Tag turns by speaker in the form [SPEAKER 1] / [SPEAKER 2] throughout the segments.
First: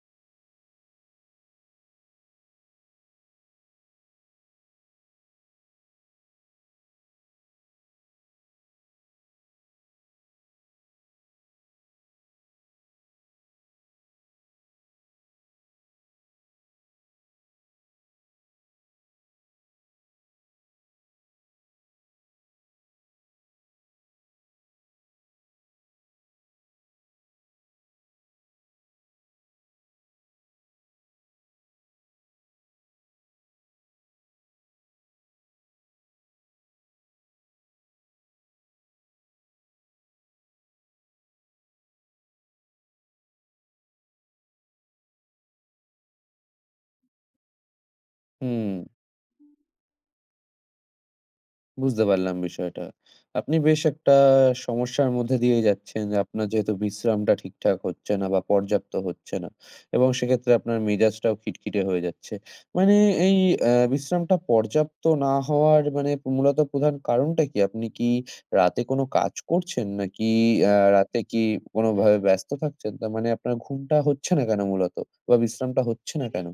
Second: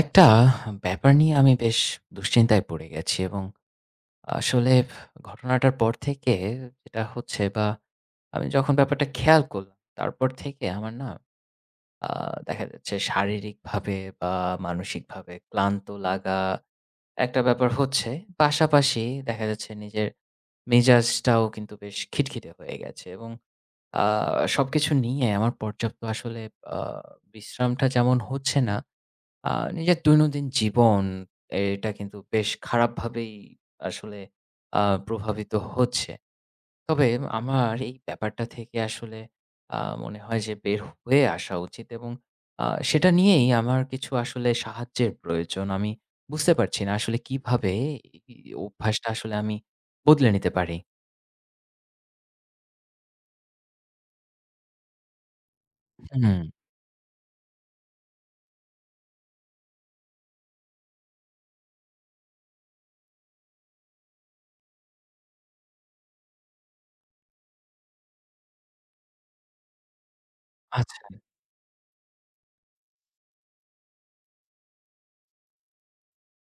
[SPEAKER 1] একটা ব্যাপার নিয়ে আমি বেশ দুশ্চিন্তায় পড়ে গেছি, এবং আসলে ঘটনাটার পর থেকে, যেটা হচ্ছে বা আমি যখন ব্যাপারটা খেয়াল করলাম তারপর থেকে আমার না দেখা যাচ্ছে শারীরিকভাবে বা মানসিকভাবে ক্লান্ত লাগা একটা ব্যাপার হচ্ছে। পাশাপাশি দেখা যাচ্ছে নিজের মেজাজটাও কিন্তু বেশ খিটখিটে হয়ে গেছে, এবং সবকিছু নিয়ে আমার পর্যাপ্ত আসলে আহ, বিশ্রামটা যেমন হচ্ছে না। আ নিজের দৈনন্দিন জীবন এটা কিন্তু বেশ খারাপভাবেই আসলে আ প্রভাবিত হচ্ছে। তবে আমার এই ব্যাপারটা থেকে আসলে আ মনে হয় যে বের হয়ে আসা উচিত, এবং আ সেটা নিয়েই আমার কিছু আসলে সাহায্যের প্রয়োজন। আমি বুঝতে পারছি না আসলে কিভাবে এই
[SPEAKER 2] হুম,
[SPEAKER 1] অভ্যাসটা আসলে আমি বদলে নিতে পারি?
[SPEAKER 2] বুঝতে পারলাম বিষয়টা। আপনি বেশ একটা সমস্যার মধ্যে দিয়ে যাচ্ছেন যে
[SPEAKER 1] হুম,
[SPEAKER 2] আপনার যেহেতু বিশ্রামটা ঠিকঠাক হচ্ছে না বা পর্যাপ্ত হচ্ছে না এবং সেক্ষেত্রে আপনার মেজাজটাও খিটখিটে হয়ে যাচ্ছে। মানে এই বিশ্রামটা পর্যাপ্ত না হওয়ার মানে মূলত প্রধান কারণটা কি? আপনি কি রাতে কোনো কাজ করছেন? নাকি
[SPEAKER 1] আচ্ছা।
[SPEAKER 2] রাতে কি কোনোভাবে ব্যস্ত থাকছেন? তার মানে আপনার ঘুমটা হচ্ছে না কেন মূলত? বা বিশ্রামটা হচ্ছে না কেন?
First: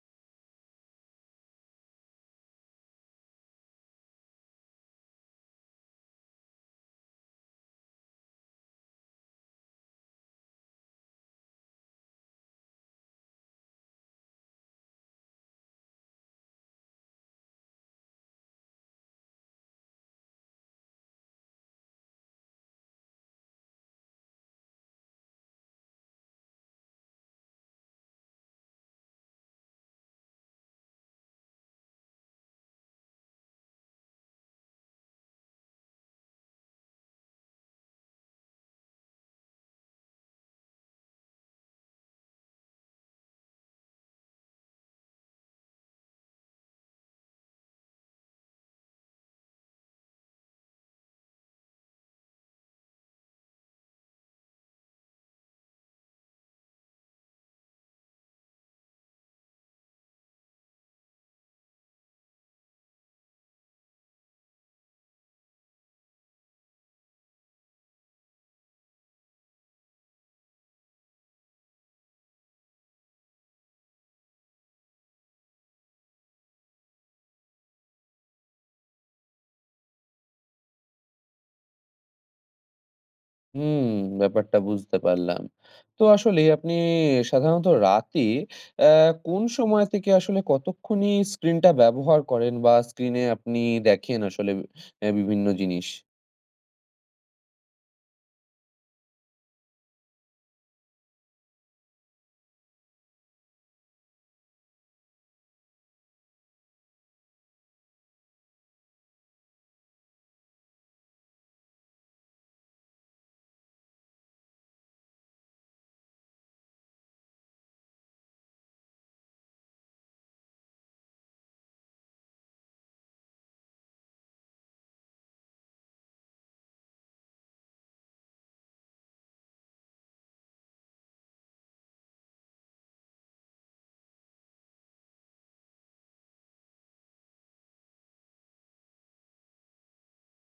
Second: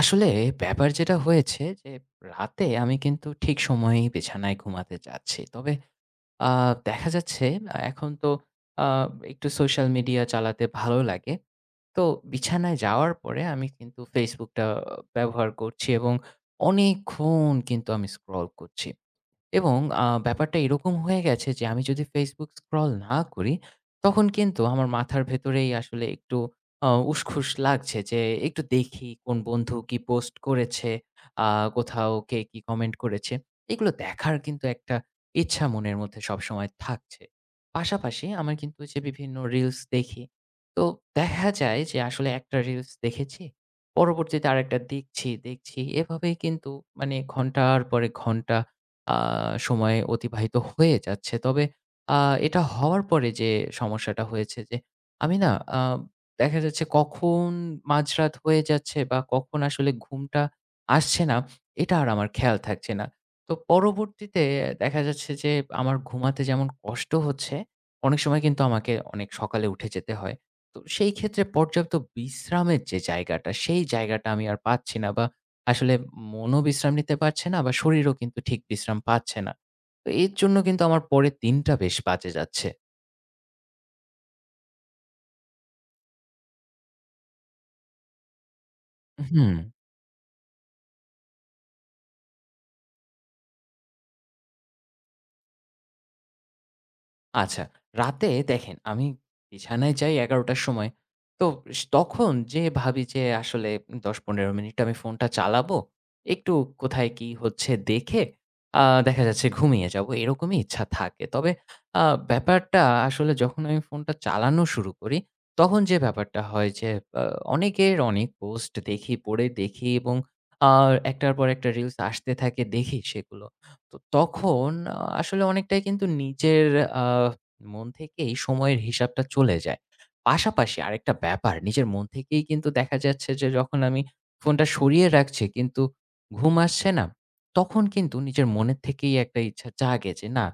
[SPEAKER 1] আসলে ব্যাপার যেটা হয়েছে যে রাতে আমি কিন্তু ঠিক সময়েই বিছানায় ঘুমাতে যাচ্ছি। তবে আ দেখা যাচ্ছে এখন তো আ একটু সোশ্যাল মিডিয়া চালাতে ভালো লাগে। তো বিছানায় যাওয়ার পরে আমি কিন্তু Facebook টা ব্যবহার করছি, এবং অনেকক্ষণ কিন্তু আমি স্ক্রল করছি। এবং ব্যাপারটা এরকম হয়ে গেছে যে আমি যদি Facebook স্ক্রল না করি, তখন কিন্তু আমার মাথার ভেতরেই আসলে একটু উসখুস লাগছে যে একটু দেখি কোন বন্ধু কি পোস্ট করেছে, আ কোথাও কে কি কমেন্ট করেছে। এগুলো দেখার কিন্তু একটা ইচ্ছা মনের মধ্যে সবসময় থাকছে। পাশাপাশি আমার কিন্তু যে বিভিন্ন রিলস দেখি, তো দেখা যায় যে আসলে একটা রিলস দেখেছি, পরবর্তীতে আরেকটা দেখছি, দেখছি। এভাবেই কিন্তু মানে ঘন্টার পরে ঘন্টা আ সময় অতিবাহিত হয়ে যাচ্ছে। তবে আ এটা হওয়ার পরে যে সমস্যাটা হয়েছে যে আমি না আ দেখা যাচ্ছে কখন মাঝরাত হয়ে যাচ্ছে বা কখন আসলে ঘুমটা আসছে না, এটা আর আমার খেয়াল থাকছে না। তো পরবর্তীতে দেখা যাচ্ছে যে আমার ঘুমাতে যেমন কষ্ট হচ্ছে, অনেক সময় কিন্তু আমাকে অনেক সকালে উঠে যেতে হয়। তো সেই ক্ষেত্রে পর্যাপ্ত বিশ্রামের যে জায়গাটা, সেই জায়গাটা আমি আর পাচ্ছি না, বা আসলে মনও বিশ্রাম নিতে পারছে না, আবার শরীরও কিন্তু ঠিক বিশ্রাম পাচ্ছে না। তো এর জন্য কিন্তু আমার পরের দিনটা বেশ বাজে যাচ্ছে।
[SPEAKER 2] হুম, ব্যাপারটা বুঝতে পারলাম। তো আসলেই আপনি সাধারণত রাতে অ্যা কোন
[SPEAKER 1] হুম।
[SPEAKER 2] সময় থেকে আসলে কতক্ষণই স্ক্রিনটা ব্যবহার করেন বা স্ক্রিনে আপনি দেখেন আসলে বিভিন্ন জিনিস?
[SPEAKER 1] আচ্ছা, রাতে দেখেন আমি বিছানায় যাই ১১:০০ র সময়। তো তখন যে ভাবি যে আসলে ১০-১৫ মিনিট আমি ফোনটা চালাবো। একটু কোথায় কি হচ্ছে দেখে আ দেখা যাচ্ছে ঘুমিয়ে যাবো, এরকমই ইচ্ছা থাকে। তবে আ ব্যাপারটা আসলে যখন আমি ফোনটা চালানো শুরু করি, তখন যে ব্যাপারটা হয় যে আ অনেকের অনেক পোস্ট দেখি, পড়ে দেখি, এবং আ একটার পর একটা রিলস আসতে থাকে, দেখি সেগুলো। তো তখন আসলে অনেকটাই কিন্তু নিজের আ মন থেকেই সময়ের হিসাবটা চলে যায়। পাশাপাশি আরেকটা ব্যাপার নিজের মন থেকেই কিন্তু দেখা যাচ্ছে যে যখন আমি ফোনটা সরিয়ে রাখছি কিন্তু ঘুম আসছে না, তখন কিন্তু নিজের মনের থেকেই একটা ইচ্ছা জাগে যে, না,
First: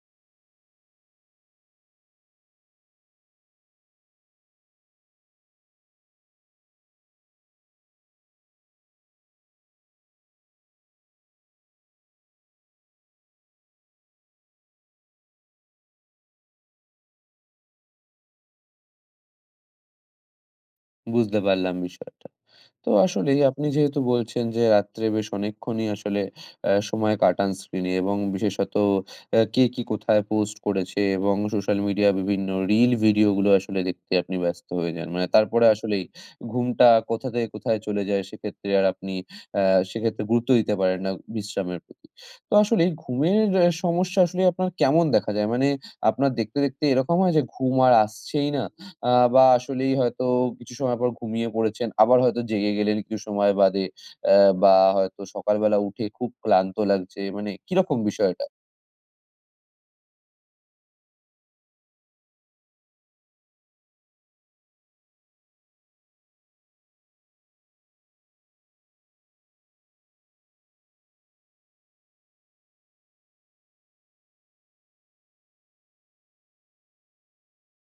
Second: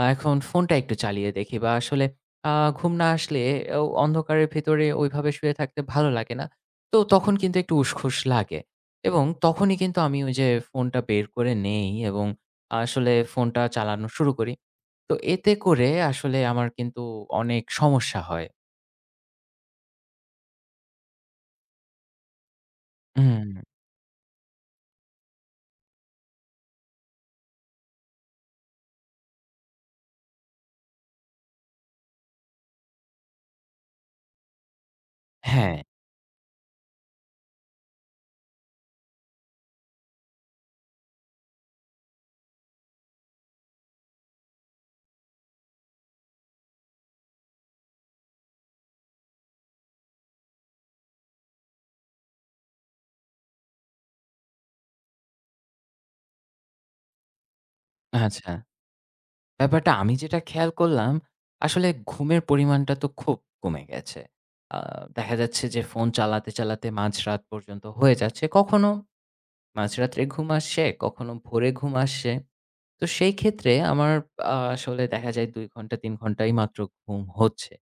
[SPEAKER 1] এখন ফোনটা একটু চালিয়ে দেখি, বা আসলে আ ঘুম না আসলে অন্ধকারের ভেতরে ওইভাবে শুয়ে থাকতে ভালো লাগে না। তো তখন কিন্তু একটু উসখুস লাগে, এবং তখনই কিন্তু আমি ওই যে ফোনটা বের করে নেই এবং আসলে ফোনটা চালানো শুরু করি। তো এতে করে আসলে আমার কিন্তু অনেক সমস্যা হয়।
[SPEAKER 2] বুঝতে পারলাম বিষয়টা। তো আসলেই
[SPEAKER 1] হুম।
[SPEAKER 2] আপনি যেহেতু বলছেন যে রাত্রে বেশ অনেকক্ষণই আসলে সময় কাটান স্ক্রিনে এবং বিশেষত কে কি কোথায় পোস্ট করেছে এবং সোশ্যাল মিডিয়া বিভিন্ন রিল ভিডিওগুলো আসলে দেখতে আপনি ব্যস্ত হয়ে যান, মানে তারপরে
[SPEAKER 1] হ্যাঁ,
[SPEAKER 2] আসলেই ঘুমটা কোথা থেকে কোথায় চলে যায়, সেক্ষেত্রে আর আপনি সেক্ষেত্রে গুরুত্ব দিতে পারেন না বিশ্রামের প্রতি। তো আসলে এই ঘুমের সমস্যা আসলে আপনার কেমন দেখা যায়? মানে আপনার দেখতে দেখতে এরকম হয় যে ঘুম আর আসছেই না, আ বা আসলেই হয়তো কিছু সময় পর ঘুমিয়ে পড়েছেন। আবার হয়তো জেগে গেলেন কিছু সময় বাদে। অ্যা বা হয়তো সকালবেলা উঠে খুব ক্লান্ত লাগছে। মানে কিরকম বিষয়টা?
[SPEAKER 1] আচ্ছা। ব্যাপারটা আমি যেটা খেয়াল করলাম, আসলে ঘুমের পরিমাণটা তো খুব কমে গেছে। আ দেখা যাচ্ছে যে ফোন চালাতে, চালাতে মাঝরাত পর্যন্ত হয়ে যাচ্ছে। কখনো মাঝরাত্রে ঘুম আসছে, কখনো ভোরে ঘুম আসছে। তো সেই ক্ষেত্রে আমার আসলে দেখা যায় ২ ঘন্টা ৩ ঘন্টাই মাত্র ঘুম হচ্ছে।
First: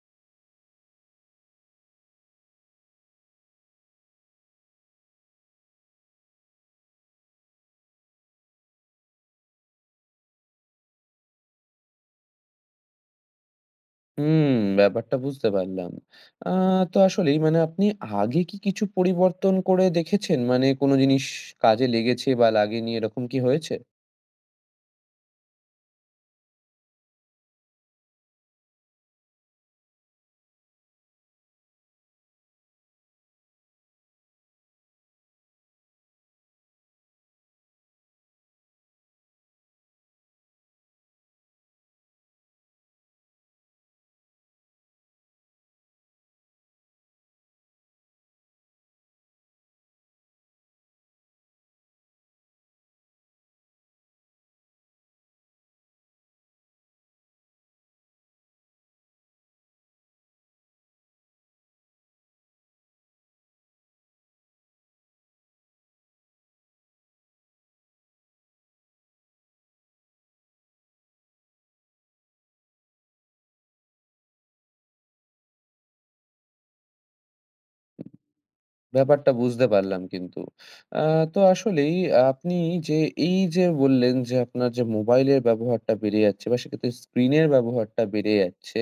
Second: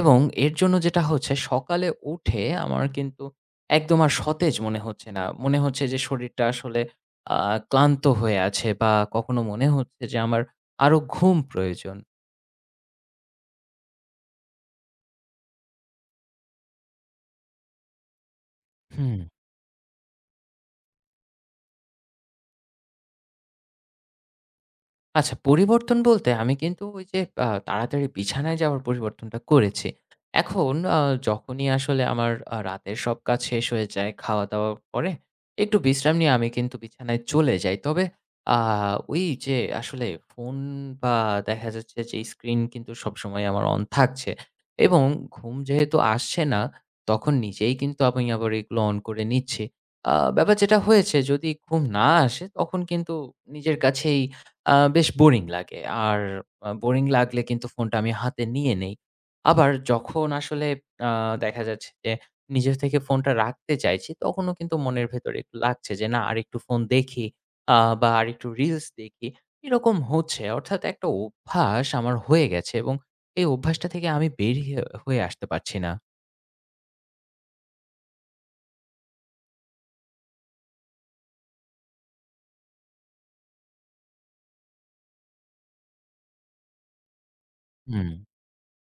[SPEAKER 1] এবং এর জন্য যেটা হচ্ছে সকালে উঠে আমার কিন্তু একদম আর সতেজ মনে হচ্ছে না। মনে হচ্ছে যে শরীরটা আসলে আ ক্লান্ত হয়ে আছে, বা কখনো মনে হচ্ছে যে আমার আরো ঘুম প্রয়োজন।
[SPEAKER 2] হুম, ব্যাপারটা বুঝতে পারলাম। আ তো আসলেই মানে আপনি আগে কি কিছু
[SPEAKER 1] হুম।
[SPEAKER 2] পরিবর্তন করে দেখেছেন? মানে কোনো জিনিস কাজে লেগেছে বা লাগেনি এরকম কি হয়েছে?
[SPEAKER 1] আচ্ছা, পরিবর্তন বলতে আমি কিন্তু ওই যে তাড়াতাড়ি বিছানায় যাওয়ার পরিবর্তনটা করেছি। এখন যখনই আসলে আমার রাতের সব কাজ শেষ হয়ে যায়, খাওয়া-দাওয়া পরে একটু বিশ্রাম নিয়ে আমি কিন্তু বিছানায় চলে যাই। তবে আ ওই যে আসলে ফোন, বা দেখা যাচ্ছে যে স্ক্রিন কিন্তু সবসময় আমার অন থাকছে, এবং ঘুম যেহেতু আসছে না, তখন নিজেই কিন্তু আমি আবার এগুলো অন করে নিচ্ছি। ব্যাপার যেটা হয়েছে যদি ঘুম না আসে তখন কিন্তু নিজের কাছেই বেশ বোরিং লাগে। আর বোরিং লাগলে কিন্তু ফোনটা আমি হাতে নিয়ে নেই। আবার যখন আসলে আ দেখা যাচ্ছে যে নিজে থেকে ফোনটা রাখতে চাইছি, তখনও কিন্তু মনের ভেতরে একটু লাগছে যে, "না আরেকটু ফোন দেখি আ বা আরেকটু রিলস দেখি।" এরকম হচ্ছে। অর্থাৎ একটা অভ্যাস আমার হয়ে গেছে, এবং এই অভ্যাসটা থেকে আমি বেরিয়ে হয়ে আসতে পারছি না।
[SPEAKER 2] ব্যাপারটা বুঝতে পারলাম কিন্তু। আ তো আসলেই আপনি যে এই যে বললেন যে আপনার যে মোবাইলের ব্যবহারটা বেড়ে যাচ্ছে বা সেক্ষেত্রে স্ক্রিনের ব্যবহারটা
[SPEAKER 1] হুম,
[SPEAKER 2] বেড়ে যাচ্ছে।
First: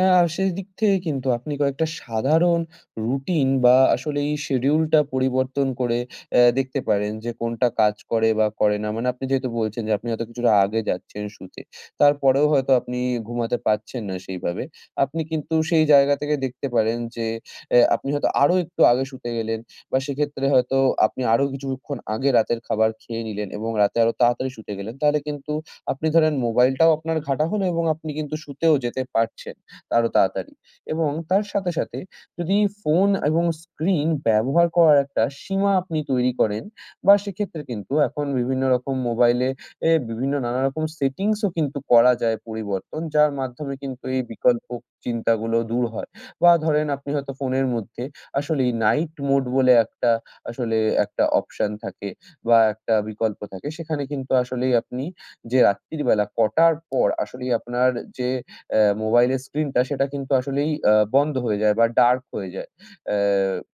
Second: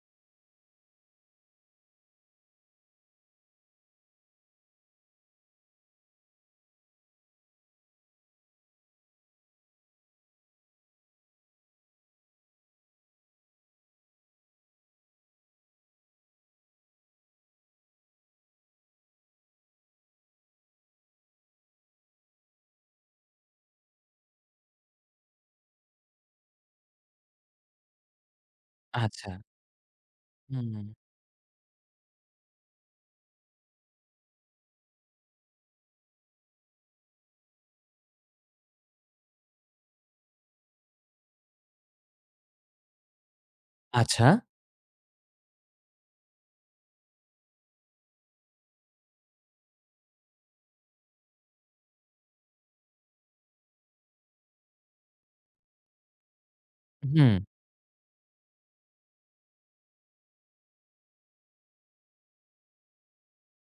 [SPEAKER 2] আ সেদিক থেকে কিন্তু আপনি কয়েকটা সাধারণ রুটিন বা আসলে এই শিডিউলটা পরিবর্তন করে দেখতে পারেন যে কোনটা কাজ করে বা করে না। মানে আপনি যেহেতু বলছেন যে আপনি হয়তো কিছুটা আগে যাচ্ছেন শুতে। তারপরেও হয়তো আপনি ঘুমাতে পারছেন না সেইভাবে। আপনি কিন্তু সেই জায়গা থেকে দেখতে পারেন যে আপনি হয়তো আরো একটু আগে শুতে গেলেন বা সেক্ষেত্রে হয়তো আপনি আরো কিছুক্ষণ আগে রাতের খাবার খেয়ে নিলেন এবং রাতে আরো তাড়াতাড়ি শুতে গেলেন। তাহলে কিন্তু আপনি ধরেন মোবাইলটাও আপনার ঘাঁটা হলো এবং আপনি কিন্তু শুতেও যেতে
[SPEAKER 1] আচ্ছা।
[SPEAKER 2] পারছেন আরো তাড়াতাড়ি।
[SPEAKER 1] হুম,
[SPEAKER 2] এবং তার সাথে, সাথে যদি ফোন এবং স্ক্রিন ব্যবহার করার একটা সীমা আপনি তৈরি করেন বা সেক্ষেত্রে কিন্তু এখন বিভিন্ন রকম মোবাইলে বিভিন্ন নানারকম সেটিংসও কিন্তু করা যায় পরিবর্তন, যার মাধ্যমে কিন্তু এই
[SPEAKER 1] আচ্ছা।
[SPEAKER 2] বিকল্প চিন্তাগুলো দূর হয়। বা ধরেন আপনি হয়তো ফোনের মধ্যে আসলেই নাইট মোড বলে একটা আসলে একটা অপশন থাকে বা একটা বিকল্প থাকে। সেখানে কিন্তু আসলেই আপনি যে রাত্রির বেলা কটার পর
[SPEAKER 1] হুম,
[SPEAKER 2] আসলেই আপনার যে অ্যা মোবাইলের স্ক্রিনটা সেটা কিন্তু আসলেই বন্ধ হয়ে যায় বা ডার্ক হয়ে যায়। অ্যা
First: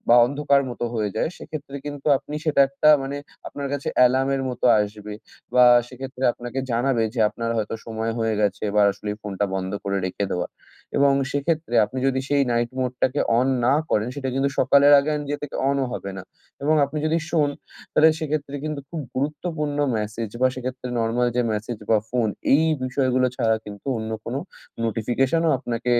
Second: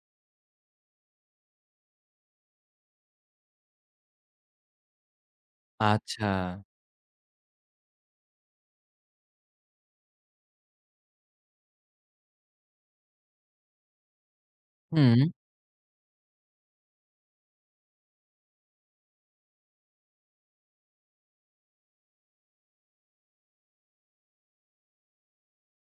[SPEAKER 2] বা অন্ধকার মতো হয়ে যায়। সেক্ষেত্রে কিন্তু আপনি সেটা একটা মানে আপনার কাছে অ্যালার্মের মতো আসবে বা সেক্ষেত্রে
[SPEAKER 1] আচ্ছা।
[SPEAKER 2] আপনাকে জানাবে যে আপনার হয়তো সময় হয়ে গেছে বা আসলেই ফোনটা বন্ধ করে রেখে দেওয়া। এবং সেক্ষেত্রে আপনি যদি সেই নাইট মোডটাকে অন না করেন সেটা কিন্তু সকালের আগে
[SPEAKER 1] হুম,
[SPEAKER 2] নিজে থেকে অনও হবে না এবং আপনি যদি শোন তাহলে সেক্ষেত্রে কিন্তু খুব গুরুত্বপূর্ণ মেসেজ বা সেক্ষেত্রে নরমাল যে মেসেজ বা ফোন এই বিষয়গুলো ছাড়া কিন্তু অন্য কোনো নোটিফিকেশনও আপনাকে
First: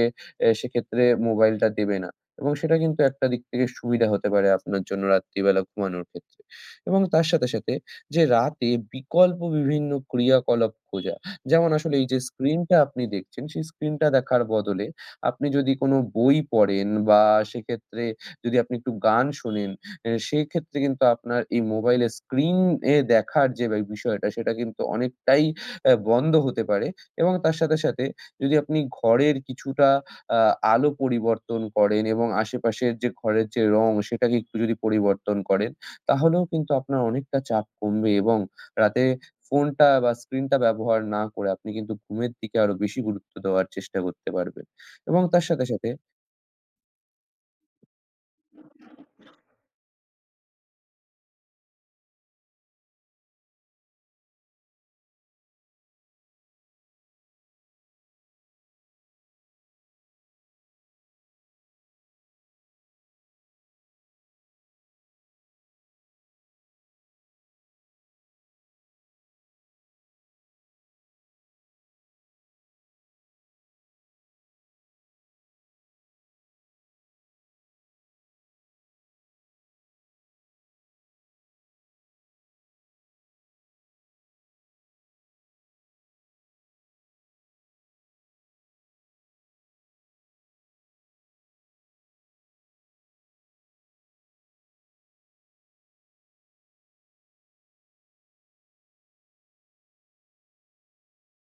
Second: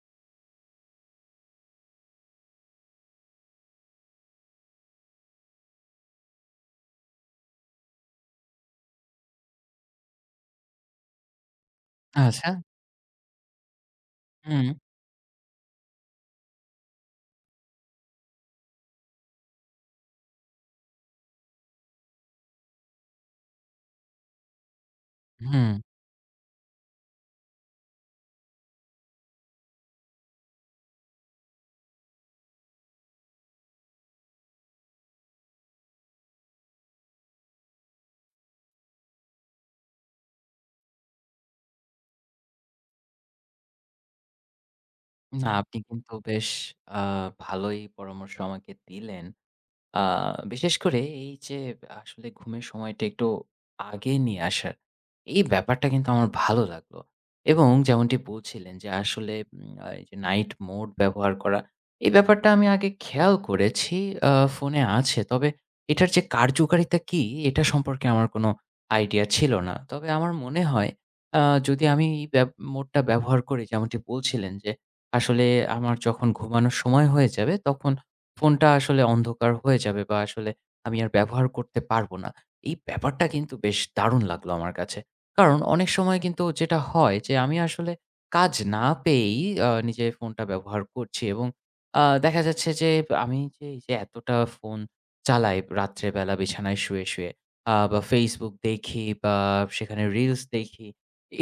[SPEAKER 2] সেক্ষেত্রে মোবাইলটা দেবে না এবং সেটা কিন্তু একটা দিক থেকে সুবিধা হতে পারে আপনার জন্য রাত্রিবেলা ঘুমানোর ক্ষেত্রে। এবং তার সাথে, সাথে যে রাতে বিকল্প বিভিন্ন ক্রিয়াকলাপ খোঁজা। যেমন আসলে এই যে
[SPEAKER 1] আচ্ছা।
[SPEAKER 2] স্ক্রিনটা আপনি দেখছেন, সেই স্ক্রিনটা দেখার
[SPEAKER 1] হুম,
[SPEAKER 2] বদলে আপনি যদি কোনো বই পড়েন বা সেক্ষেত্রে যদি আপনি একটু গান শোনেন, সেক্ষেত্রে কিন্তু আপনার এই মোবাইলের স্ক্রিন দেখার যে বিষয়টা সেটা কিন্তু অনেকটাই
[SPEAKER 1] হুম।
[SPEAKER 2] বন্ধ হতে পারে। এবং তার সাথে, সাথে যদি আপনি ঘরের কিছুটা আ আলো পরিবর্তন করেন এবং আশেপাশের যে ঘরের যে রং সেটাকে একটু যদি পরিবর্তন করেন, তাহলেও কিন্তু আপনার অনেকটা চাপ কমবে এবং রাতে ফোনটা বা স্ক্রিনটা ব্যবহার না করে আপনি কিন্তু ঘুমের দিকে আরো বেশি গুরুত্ব দেওয়ার চেষ্টা করতে পারবেন। এবং তার
[SPEAKER 1] না,
[SPEAKER 2] সাথে,
[SPEAKER 1] আপনি
[SPEAKER 2] সাথে
[SPEAKER 1] কিন্তু বেশ আ ভালোই পরামর্শ আমাকে দিলেন। আ বিশেষ করে এই যে আসলে ঘুমের সময়টা একটু আগে নিয়ে আসার, এই ব্যাপারটা কিন্তু আমার ভালো লাগলো। এবং যেমনটি বলছিলেন যে আসলে উম আ এই যে নাইট মোড ব্যবহার করা, এই ব্যাপারটা আমি আগে খেয়াল করেছি। ফোনে আছে। তবে এটার যে কার্যকারিতা কি? এটা সম্পর্কে আমার কোনো আইডিয়া ছিল না। তবে আমার মনে হয় আ যদি আমি এই মোডটা ব্যবহার করি, যেমনটি বলছিলেন যে আসলে আমার যখন ঘুমানোর সময় হয়ে যাবে তখন ফোনটা আসলে অন্ধকার হয়ে যাবে, বা আসলে আমি আর ব্যবহার করতে পারবো না। এই ব্যাপারটা কিন্তু বেশ দারুণ লাগলো আমার কাছে। কারণ অনেক সময় কিন্তু যেটা হয় যে আমি আসলে কাজ না পেয়েই নিজে ফোনটা ব্যবহার করছি, এবং দেখা যাচ্ছে যে আমি যে এইযে এতটা ফোন চালাই রাত্রে বেলা বিছানায় শুয়ে, শুয়ে বা Facebook দেখি বা সেখানে রিলস দেখি।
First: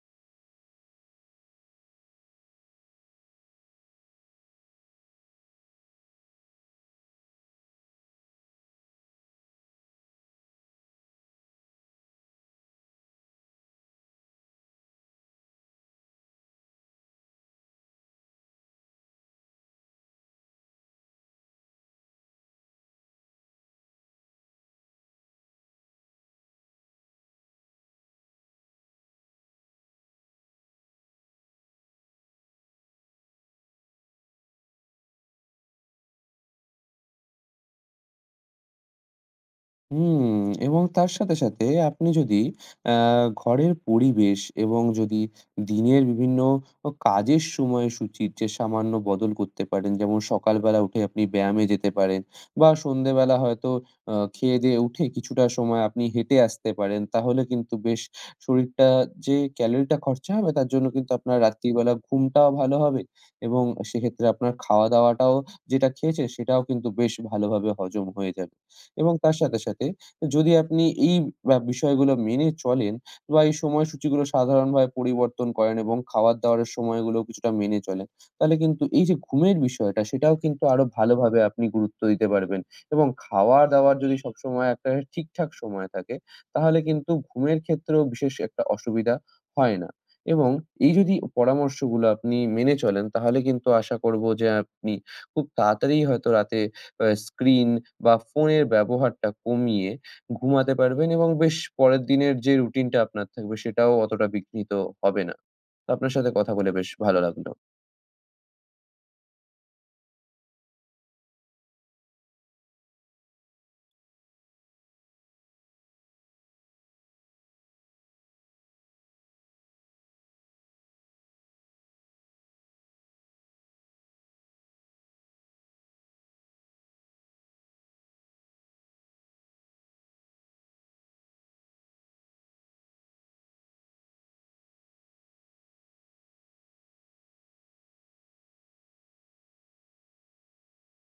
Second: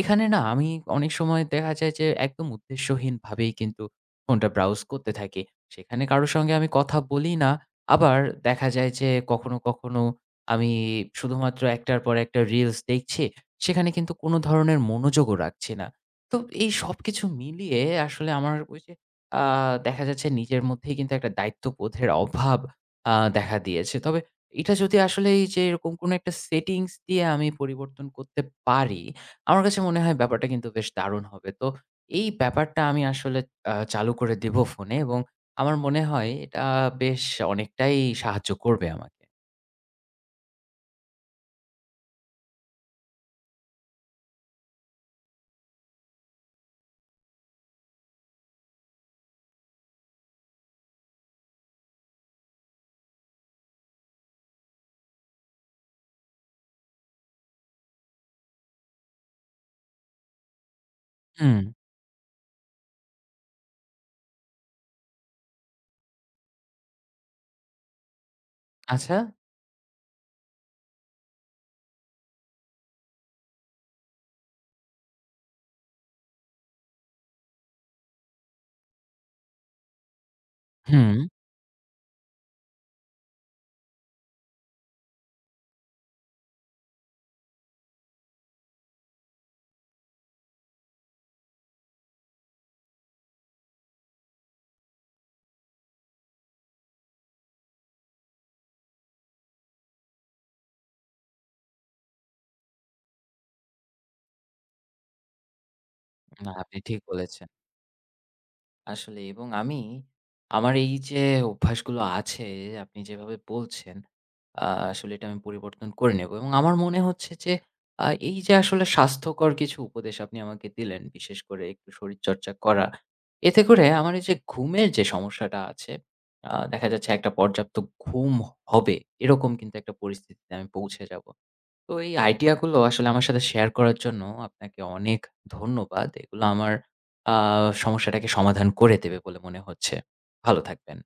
[SPEAKER 1] এখানে না আমি অনেক সময় দেখা যায় যে একদম উদ্দেশ্যহীনভাবেই কিন্তু ফোনটা ব্রাউজ করতে থাকি, সেখানে কারো সঙ্গে আমি কথা বলি না। আবার দেখা যায় যে কখনো, কখনো আমি শুধুমাত্র একটার পর একটা রিলস দেখছি। সেখানে কিন্তু কোনো ধরনের মনোযোগও রাখছি না। তো এই সবকিছু মিলিয়ে আসলে আমার ওই যে আ দেখা যাচ্ছে নিজের মধ্যেই কিন্তু একটা দায়িত্ববোধের অভাব আ দেখা দিয়েছে। তবে এটা যদি আসলে এই যে এরকম কোনো একটা সেটিংস দিয়ে আমি পরিবর্তন করতে পারি, আমার কাছে মনে হয় ব্যাপারটা কিন্তু বেশ দারুণ হবে। তো এই ব্যাপারটা আমি আসলে চালু করে দেব ফোনে, এবং আমার মনে হয় এটা বেশ অনেকটাই সাহায্য করবে আমাকে।
[SPEAKER 2] হুম, এবং তার সাথে, সাথে আপনি যদি আ ঘরের পরিবেশ এবং যদি দিনের বিভিন্ন কাজের সময়সূচির যে সামান্য বদল করতে পারেন, যেমন সকালবেলা উঠে আপনি ব্যায়ামে যেতে পারেন বা সন্ধ্যেবেলা হয়তো খেয়ে-দেয়ে উঠে কিছুটা সময় আপনি হেঁটে আসতে পারেন। তাহলে কিন্তু বেশ শরীরটা যে ক্যালোরিটা খরচা হবে তার জন্য কিন্তু আপনার
[SPEAKER 1] হুম,
[SPEAKER 2] রাত্রিবেলা ঘুমটাও ভালো হবে এবং সেক্ষেত্রে আপনার খাওয়া-দাওয়াটাও যেটা খেয়েছেন সেটাও কিন্তু বেশ ভালোভাবে হজম হয়ে যাবে। এবং
[SPEAKER 1] আচ্ছা।
[SPEAKER 2] তার সাথে, সাথে যদি আপনি এই বিষয়গুলো মেনে চলেন বা এই সময়সূচিগুলো সাধারণভাবে পরিবর্তন করেন এবং খাওয়ার-দাওয়ারের সময়গুলো কিছুটা মেনে চলেন, তাহলে কিন্তু এই যে ঘুমের বিষয়টা সেটাও কিন্তু আরো
[SPEAKER 1] হুম,
[SPEAKER 2] ভালোভাবে আপনি গুরুত্ব দিতে পারবেন এবং খাওয়া-দাওয়ার যদি সবসময় একটা ঠিকঠাক সময় থাকে, তাহলে কিন্তু ঘুমের ক্ষেত্রেও বিশেষ একটা অসুবিধা হয় না। এবং এই যদি পরামর্শগুলো আপনি মেনে চলেন তাহলে কিন্তু আশা করব যে আপনি খুব তাড়াতাড়ি হয়তো রাতে স্ক্রিন বা ফোনের ব্যবহারটা কমিয়ে ঘুমাতে পারবেন এবং বেশ পরের দিনের যে রুটিনটা আপনার থাকবে সেটাও অতটা বিঘ্নিত হবে না। তো আপনার সাথে
[SPEAKER 1] না
[SPEAKER 2] কথা বলে
[SPEAKER 1] আপনি
[SPEAKER 2] বেশ
[SPEAKER 1] ঠিক
[SPEAKER 2] ভালো
[SPEAKER 1] বলেছেন।
[SPEAKER 2] লাগলো।
[SPEAKER 1] আসলে, এবং আমি আমার এই যে অভ্যাসগুলো আছে আপনি যেভাবে বলছেন, আ আসলে এটা আমি পরিবর্তন করে নেব, এবং আমার মনে হচ্ছে যে এই যে আসলে স্বাস্থ্যকর কিছু উপদেশ আপনি আমাকে দিলেন, বিশেষ করে একটু শরীরচর্চা করা। এতে করে আমার এই যে ঘুমের যে সমস্যাটা আছে, দেখা যাচ্ছে একটা পর্যাপ্ত ঘুম হবে, এরকম কিন্তু একটা পরিস্থিতিতে আমি পৌঁছে যাব। তো এই আইডিয়া গুলো আসলে আমার সাথে শেয়ার করার জন্য আপনাকে অনেক ধন্যবাদ। এগুলো আমার আ সমস্যাটাকে সমাধান করে দেবে বলে মনে হচ্ছে। ভালো থাকবেন।